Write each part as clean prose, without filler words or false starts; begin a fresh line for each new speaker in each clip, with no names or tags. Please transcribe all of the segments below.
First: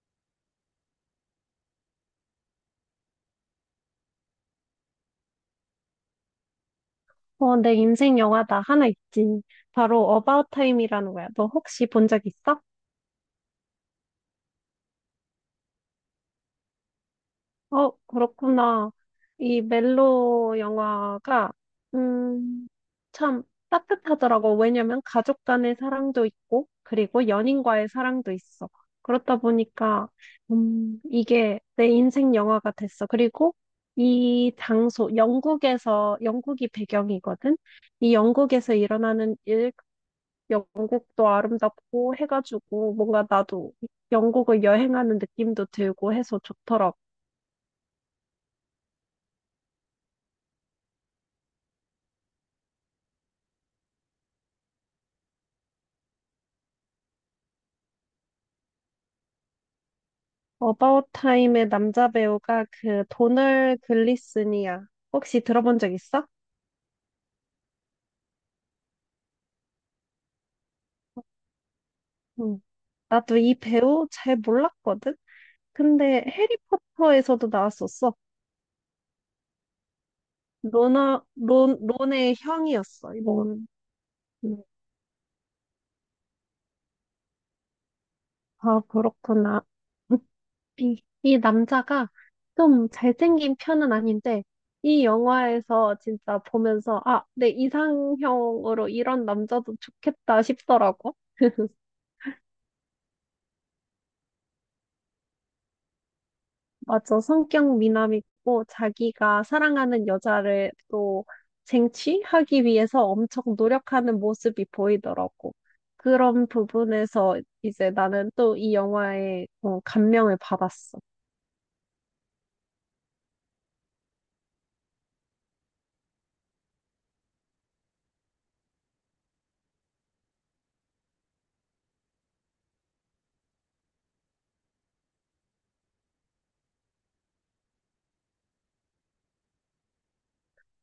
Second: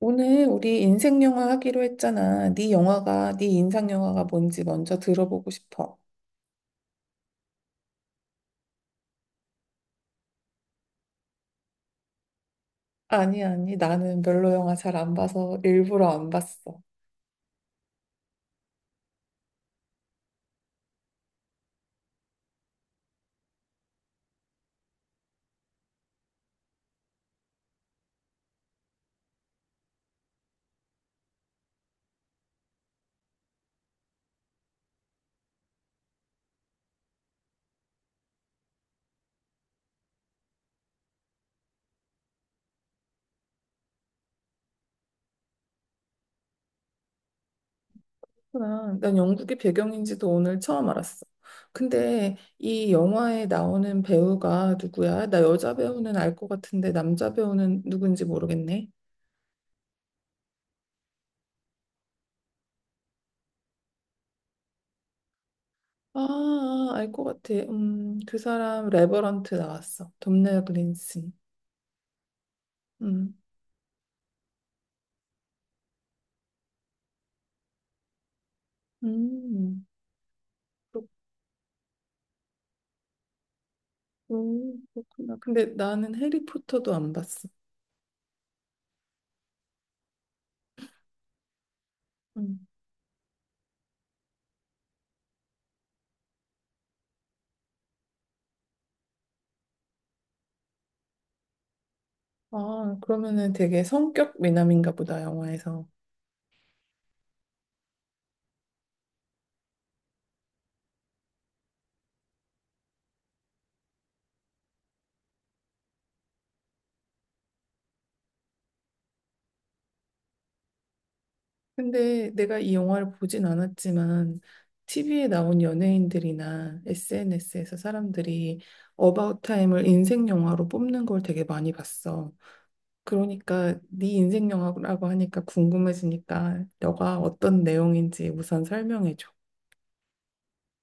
오늘 우리 인생 영화 하기로 했잖아. 네 영화가, 네 인상 영화가 뭔지 먼저 들어보고 싶어.
내 인생 영화 나 하나 있지. 바로 어바웃 타임이라는 거야. 너 혹시 본 적 있어?
아니, 아니, 나는 별로 영화 잘 안 봐서 일부러 안 봤어.
어, 그렇구나. 이 멜로 영화가 음, 참 따뜻하더라고. 왜냐면 가족 간의 사랑도 있고 그리고 연인과의 사랑도 있어. 그렇다 보니까 이게 내 인생 영화가 됐어. 그리고 이 장소 영국에서 영국이 배경이거든. 이 영국에서 일어나는 일 영국도 아름답고 해가지고 뭔가 나도 영국을 여행하는 느낌도 들고 해서 좋더라고.
그렇구나. 난 영국이 배경인지도 오늘 처음 알았어. 근데 이 영화에 나오는 배우가 누구야? 나 여자 배우는 알 것 같은데 남자 배우는 누군지 모르겠네.
어바웃 타임의 남자 배우가 그 도널 글리슨이야. 혹시 들어본 적 있어?
아, 알 것 같아. 그 사람 레버런트 나왔어. 돔나 그린슨.
응.
음,
나도 이 배우 잘 몰랐거든? 근데 해리포터에서도 나왔었어.
음.
론의 형이었어, 이거. 음.
오, 그렇구나. 근데 나는 해리포터도 안 봤어.
아, 그렇구나. 이 남자가
음.
좀 잘생긴 편은 아닌데, 이 영화에서 진짜 보면서, 아, 내 이상형으로 이런 남자도 좋겠다 싶더라고.
아, 그러면은 되게 성격 미남인가 보다, 영화에서.
맞아. 성격 미남이고, 자기가 사랑하는 여자를 또 쟁취하기 위해서 엄청 노력하는 모습이 보이더라고. 그런 부분에서 이제 나는 또 이 영화에 감명을 받았어.
근데 내가 이 영화를 보진 않았지만, TV에 나온 연예인들이나 SNS에서 사람들이 어바웃 타임을 인생 영화로 뽑는 걸 되게 많이 봤어. 그러니까 네 인생 영화라고 하니까 궁금해지니까 너가 어떤 내용인지 우선 설명해줘.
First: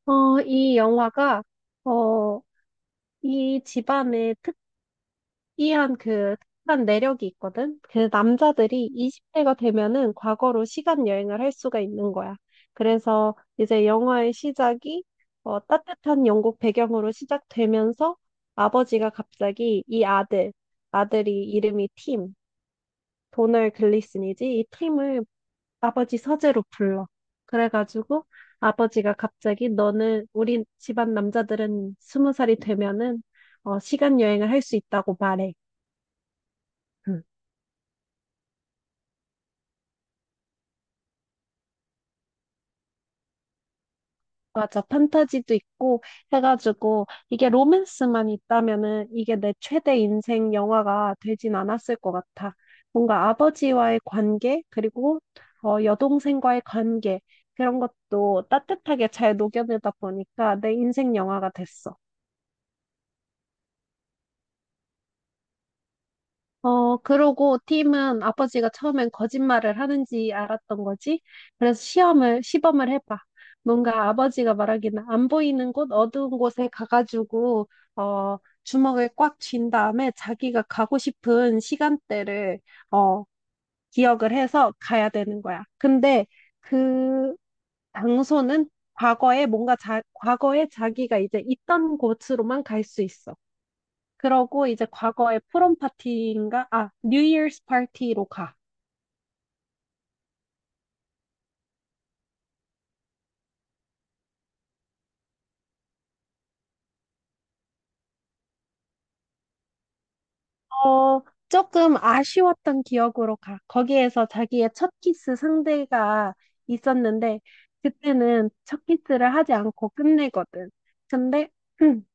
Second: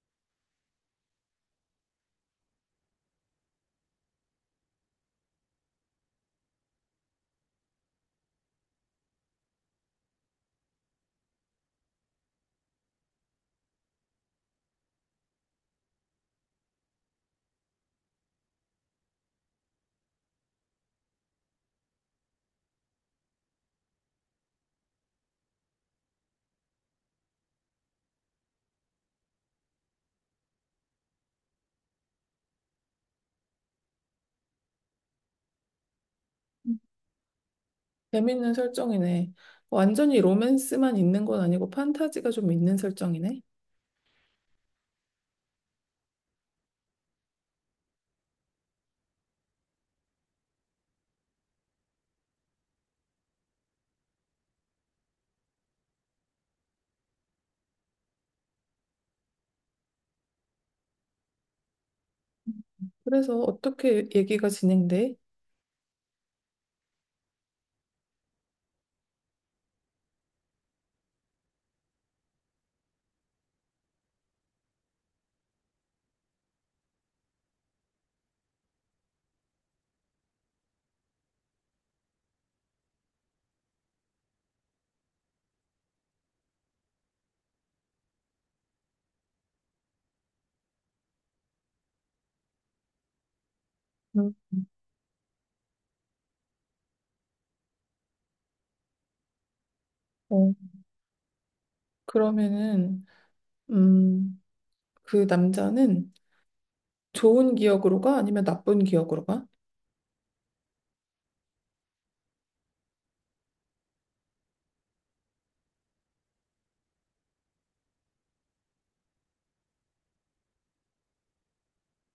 어, 이 영화가, 어, 이 집안의 특이한 그 특한 내력이 있거든. 그 남자들이 20대가 되면은 과거로 시간 여행을 할 수가 있는 거야. 그래서 이제 영화의 시작이 따뜻한 영국 배경으로 시작되면서 아버지가 갑자기 아들이 이름이 팀, 도널 글리슨이지, 이 팀을 아버지 서재로 불러. 그래가지고 아버지가 갑자기 너는 우리 집안 남자들은 스무 살이 되면은 시간 여행을 할 수 있다고 말해. 응.
재밌는 설정이네. 완전히 로맨스만 있는 건 아니고 판타지가 좀 있는 설정이네.
맞아. 판타지도 있고 해가지고 이게 로맨스만 있다면은 이게 내 최대 인생 영화가 되진 않았을 것 같아. 뭔가 아버지와의 관계, 그리고 여동생과의 관계, 그런 것도 따뜻하게 잘 녹여내다 보니까 내 인생 영화가 됐어.
그래서 어떻게 얘기가 진행돼?
그러고 팀은 아버지가 처음엔 거짓말을 하는지 알았던 거지. 그래서 시범을 해봐. 뭔가 아버지가 말하기는 안 보이는 곳, 어두운 곳에 가가지고, 어, 주먹을 꽉 쥔 다음에 자기가 가고 싶은 시간대를, 어, 기억을 해서 가야 되는 거야. 근데 그 장소는 과거에 과거에 자기가 이제 있던 곳으로만 갈 수 있어.
음,
그러고 이제 과거의 프롬 파티인가? 아, 뉴 이어스 파티로 가.
어, 그러면은, 음, 그 남자는 좋은 기억으로 가? 아니면 나쁜 기억으로 가?
어, 조금 아쉬웠던 기억으로 가. 거기에서 자기의 첫 키스 상대가 있었는데, 그때는 첫 키스를 하지 않고 끝내거든. 근데,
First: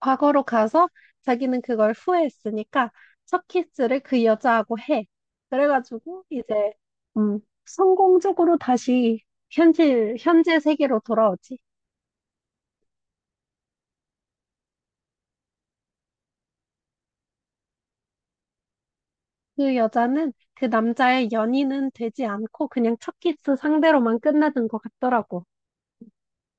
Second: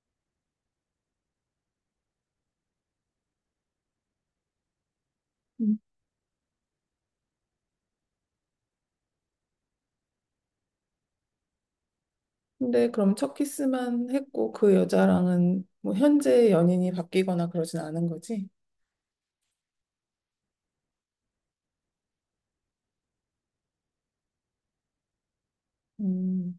과거로 가서 자기는 그걸 후회했으니까 첫 키스를 그 여자하고 해.
음.
그래가지고 이제, 성공적으로 다시 현재 세계로 돌아오지.
근데 그럼 첫 키스만 했고 그 여자랑은 뭐 현재 연인이 바뀌거나 그러진 않은 거지?
그 여자는 그 남자의 연인은 되지 않고 그냥 첫 키스 상대로만 끝나는 것 같더라고.
음,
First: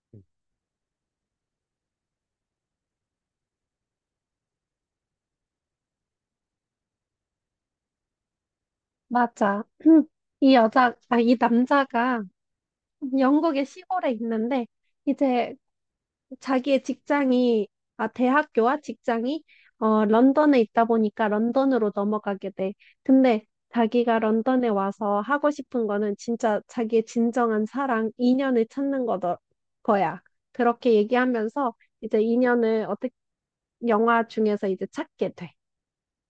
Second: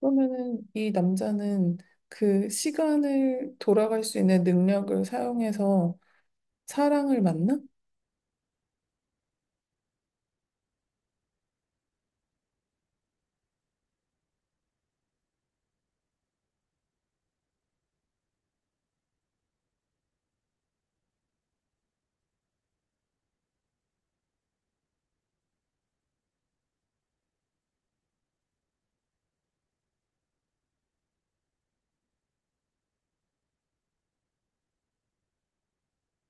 그러면은 이 남자는 그 시간을 돌아갈 수 있는 능력을 사용해서 사랑을 만나?
맞아. 이 남자가 영국의 시골에 있는데 이제 자기의 직장이, 대학교와 직장이, 런던에 있다 보니까 런던으로 넘어가게 돼. 근데 자기가 런던에 와서 하고 싶은 거는 진짜 자기의 진정한 사랑, 인연을 찾는 거야. 그렇게 얘기하면서 이제 인연을 어떻게, 영화 중에서 이제 찾게 돼.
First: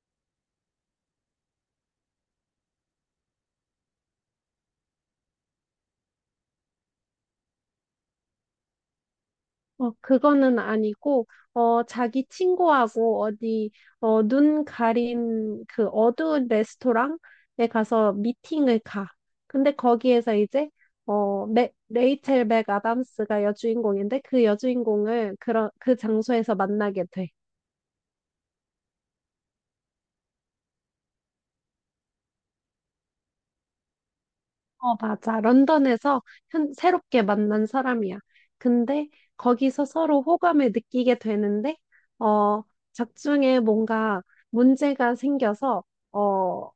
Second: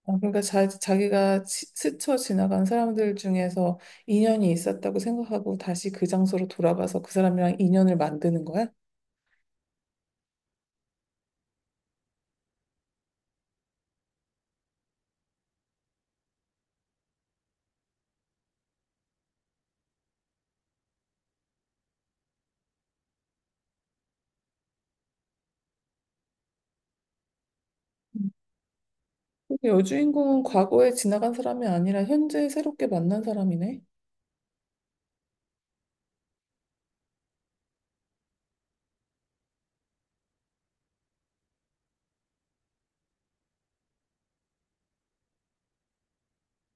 아, 그러니까 자기가 스쳐 지나간 사람들 중에서 인연이 있었다고 생각하고 다시 그 장소로 돌아가서 그 사람이랑 인연을 만드는 거야?
그거는 아니고, 자기 친구하고 어디, 눈 가린 그 어두운 레스토랑에 가서 미팅을 가. 근데 거기에서 이제, 레이첼 맥 아담스가 여주인공인데 그 여주인공을 그 장소에서 만나게 돼.
음. 여주인공은 과거에 지나간 사람이 아니라 현재 새롭게 만난 사람이네?
어, 맞아. 런던에서 새롭게 만난 사람이야. 근데 거기서 서로 호감을 느끼게 되는데, 어, 작중에 뭔가 문제가 생겨서, 어,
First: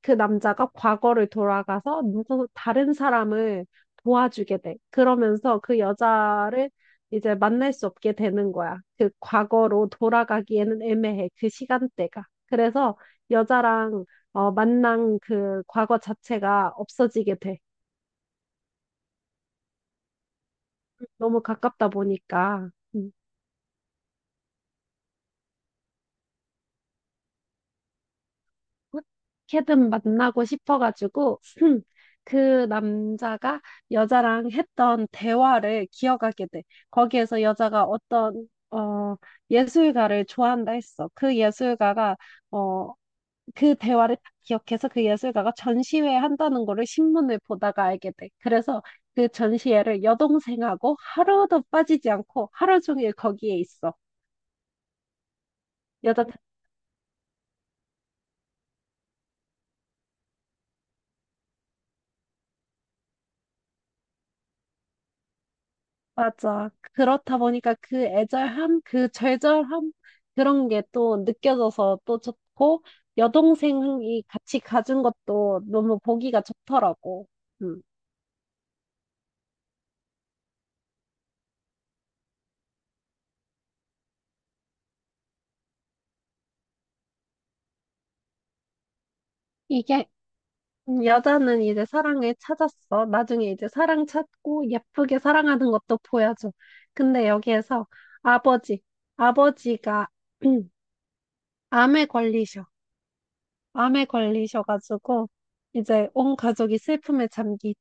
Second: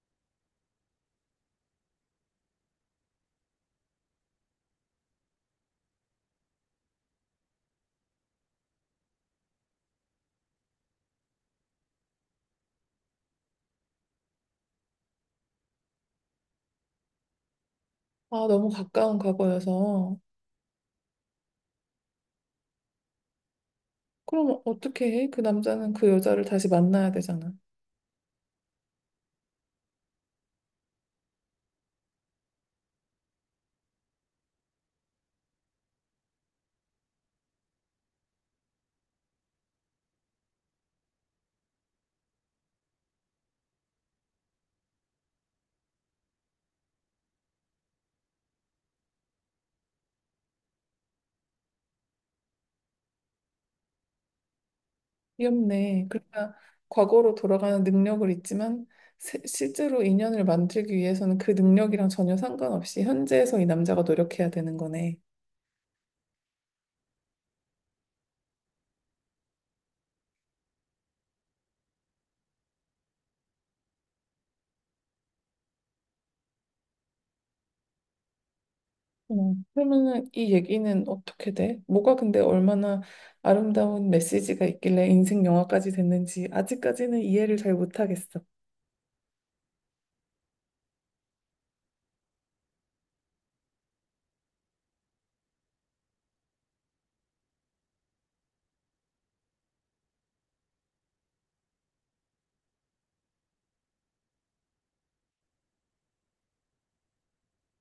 그 남자가 과거를 돌아가서 누구 다른 사람을 도와주게 돼. 그러면서 그 여자를 이제 만날 수 없게 되는 거야. 그 과거로 돌아가기에는 애매해. 그 시간대가. 그래서 여자랑 만난 그 과거 자체가 없어지게 돼.
아, 너무 가까운 과거여서.
너무 가깝다 보니까. 음.
그럼 어떻게 해? 그 남자는 그 여자를 다시 만나야 되잖아.
어떻게든 만나고 싶어가지고 그 남자가 여자랑 했던 대화를 기억하게 돼. 거기에서 여자가 어떤 예술가를 좋아한다 했어. 그 예술가가 어 그 대화를 딱 기억해서 그 예술가가 전시회 한다는 거를 신문을 보다가 알게 돼. 그래서 그 전시회를 여동생하고 하루도 빠지지 않고 하루 종일 거기에 있어.
귀엽네.
여자
그러니까 과거로 돌아가는 능력을 있지만 실제로 인연을 만들기 위해서는 그 능력이랑 전혀 상관없이 현재에서 이 남자가 노력해야 되는 거네.
맞아. 그렇다 보니까 그 애절함, 그 절절함, 그런 게 또 느껴져서 또 좋고, 여동생이 같이 가준 것도 너무 보기가 좋더라고. 음.
어, 그러면은 이 얘기는 어떻게 돼? 뭐가 근데 얼마나 아름다운 메시지가 있길래 인생 영화까지 됐는지 아직까지는 이해를 잘 못하겠어.
이게, 여자는 이제 사랑을 찾았어. 나중에 이제 사랑 찾고 예쁘게 사랑하는 것도 보여줘. 근데 여기에서 아버지, 아버지가 암에 걸리셔. 암에 걸리셔가지고, 이제 온 가족이 슬픔에 잠기지.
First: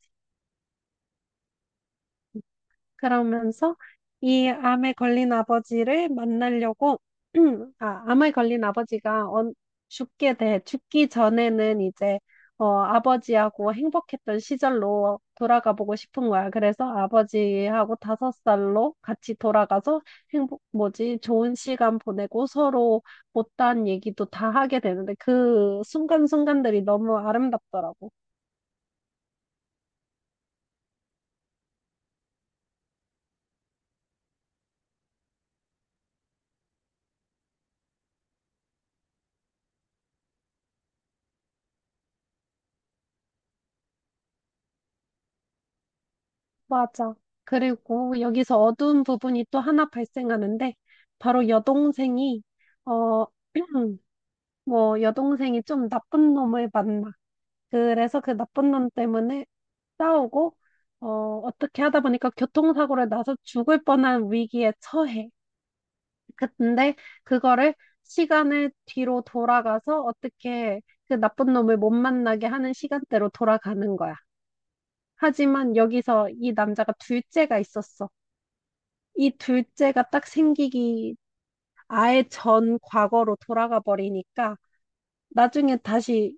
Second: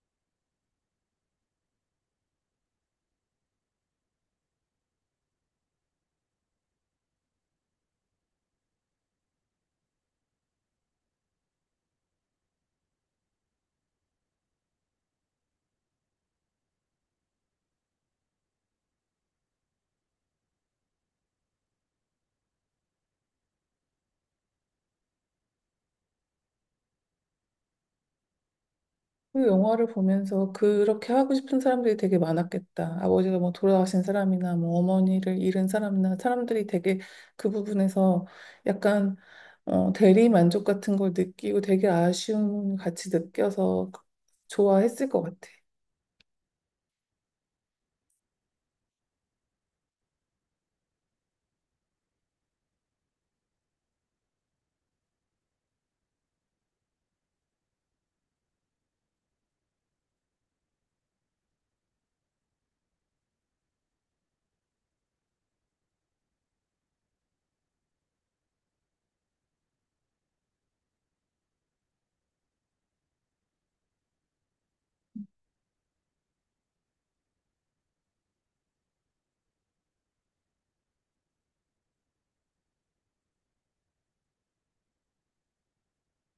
그러면서 이 암에 걸린 아버지를 만나려고, 아, 암에 걸린 아버지가 언- 죽게 돼, 죽기 전에는 이제, 아버지하고 행복했던 시절로 돌아가 보고 싶은 거야. 그래서 아버지하고 다섯 살로 같이 돌아가서 좋은 시간 보내고 서로 못다한 얘기도 다 하게 되는데 그 순간순간들이 너무 아름답더라고.
그 영화를 보면서 그렇게 하고 싶은 사람들이 되게 많았겠다. 아버지가 뭐 돌아가신 사람이나 뭐 어머니를 잃은 사람이나 사람들이 되게 그 부분에서 약간 어, 대리 만족 같은 걸 느끼고 되게 아쉬움 같이 느껴서 좋아했을 것 같아.
맞아. 그리고 여기서 어두운 부분이 또 하나 발생하는데, 바로 어, 뭐, 여동생이 좀 나쁜 놈을 만나. 그래서 그 나쁜 놈 때문에 싸우고, 어, 어떻게 하다 보니까 교통사고를 나서 죽을 뻔한 위기에 처해. 근데 그거를 시간을 뒤로 돌아가서 어떻게 그 나쁜 놈을 못 만나게 하는 시간대로 돌아가는 거야. 하지만 여기서 이 남자가 둘째가 있었어. 이 둘째가 딱 생기기 아예 전 과거로 돌아가 버리니까 나중에 다시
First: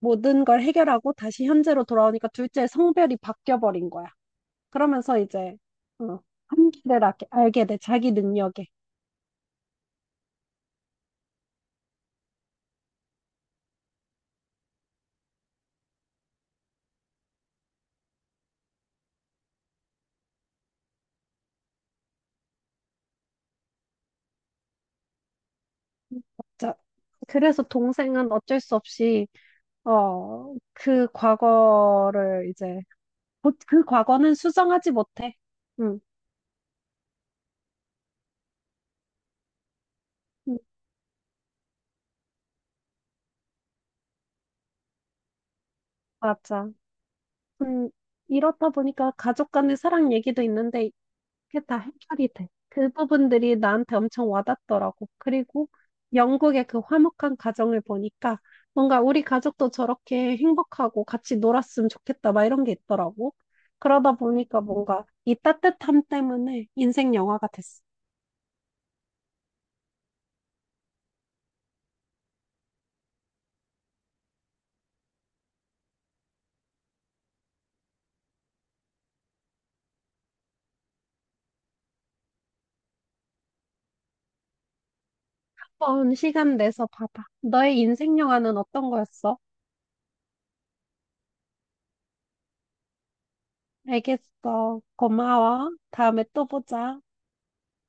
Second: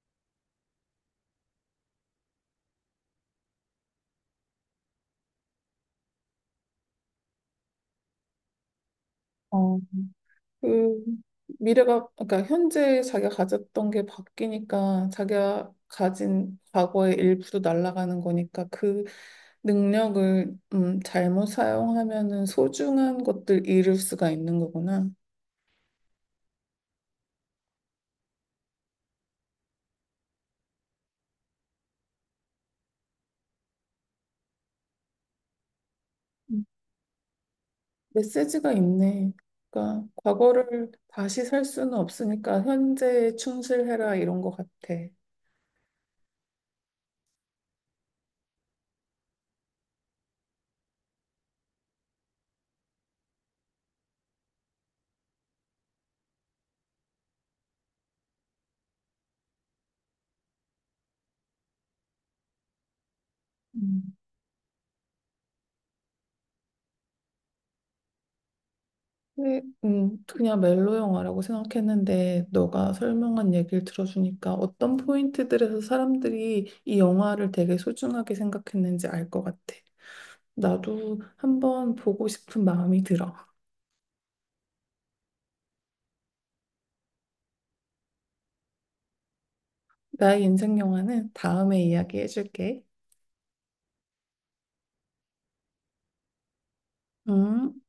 모든 걸 해결하고 다시 현재로 돌아오니까 둘째의 성별이 바뀌어 버린 거야. 그러면서 이제 어, 한계를 알게 돼, 자기 능력에.
그 미래가 그러니까 현재 자기가 가졌던 게 바뀌니까 자기가 가진 과거의 일부도 날아가는 거니까 그 능력을 잘못 사용하면은 소중한 것들 잃을 수가 있는 거구나.
자, 그래서 동생은 어쩔 수 없이 그 과거를 이제, 그 과거는 수정하지 못해. 응,
음, 메시지가 있네. 그러니까
응,
과거를 다시 살 수는 없으니까 현재에 충실해라 이런 것 같아.
맞아. 음, 이렇다 보니까 가족 간의 사랑 얘기도 있는데, 이게 다 해결이 돼. 그 부분들이 나한테 엄청 와닿더라고. 그리고 영국의 그 화목한 가정을 보니까, 뭔가 우리 가족도 저렇게 행복하고 같이 놀았으면 좋겠다, 막 이런 게 있더라고. 그러다
음.
보니까 뭔가 이 따뜻함 때문에 인생 영화가 됐어.
네, 그냥 멜로 영화라고 생각했는데 너가 설명한 얘기를 들어주니까 어떤 포인트들에서 사람들이 이 영화를 되게 소중하게 생각했는지 알 것 같아. 나도 한번 보고 싶은 마음이 들어.
한번 시간 내서 봐봐. 너의 인생 영화는 어떤 거였어?
나의 인생 영화는 다음에 이야기해줄게.
알겠어. 고마워. 다음에 또 보자.
음.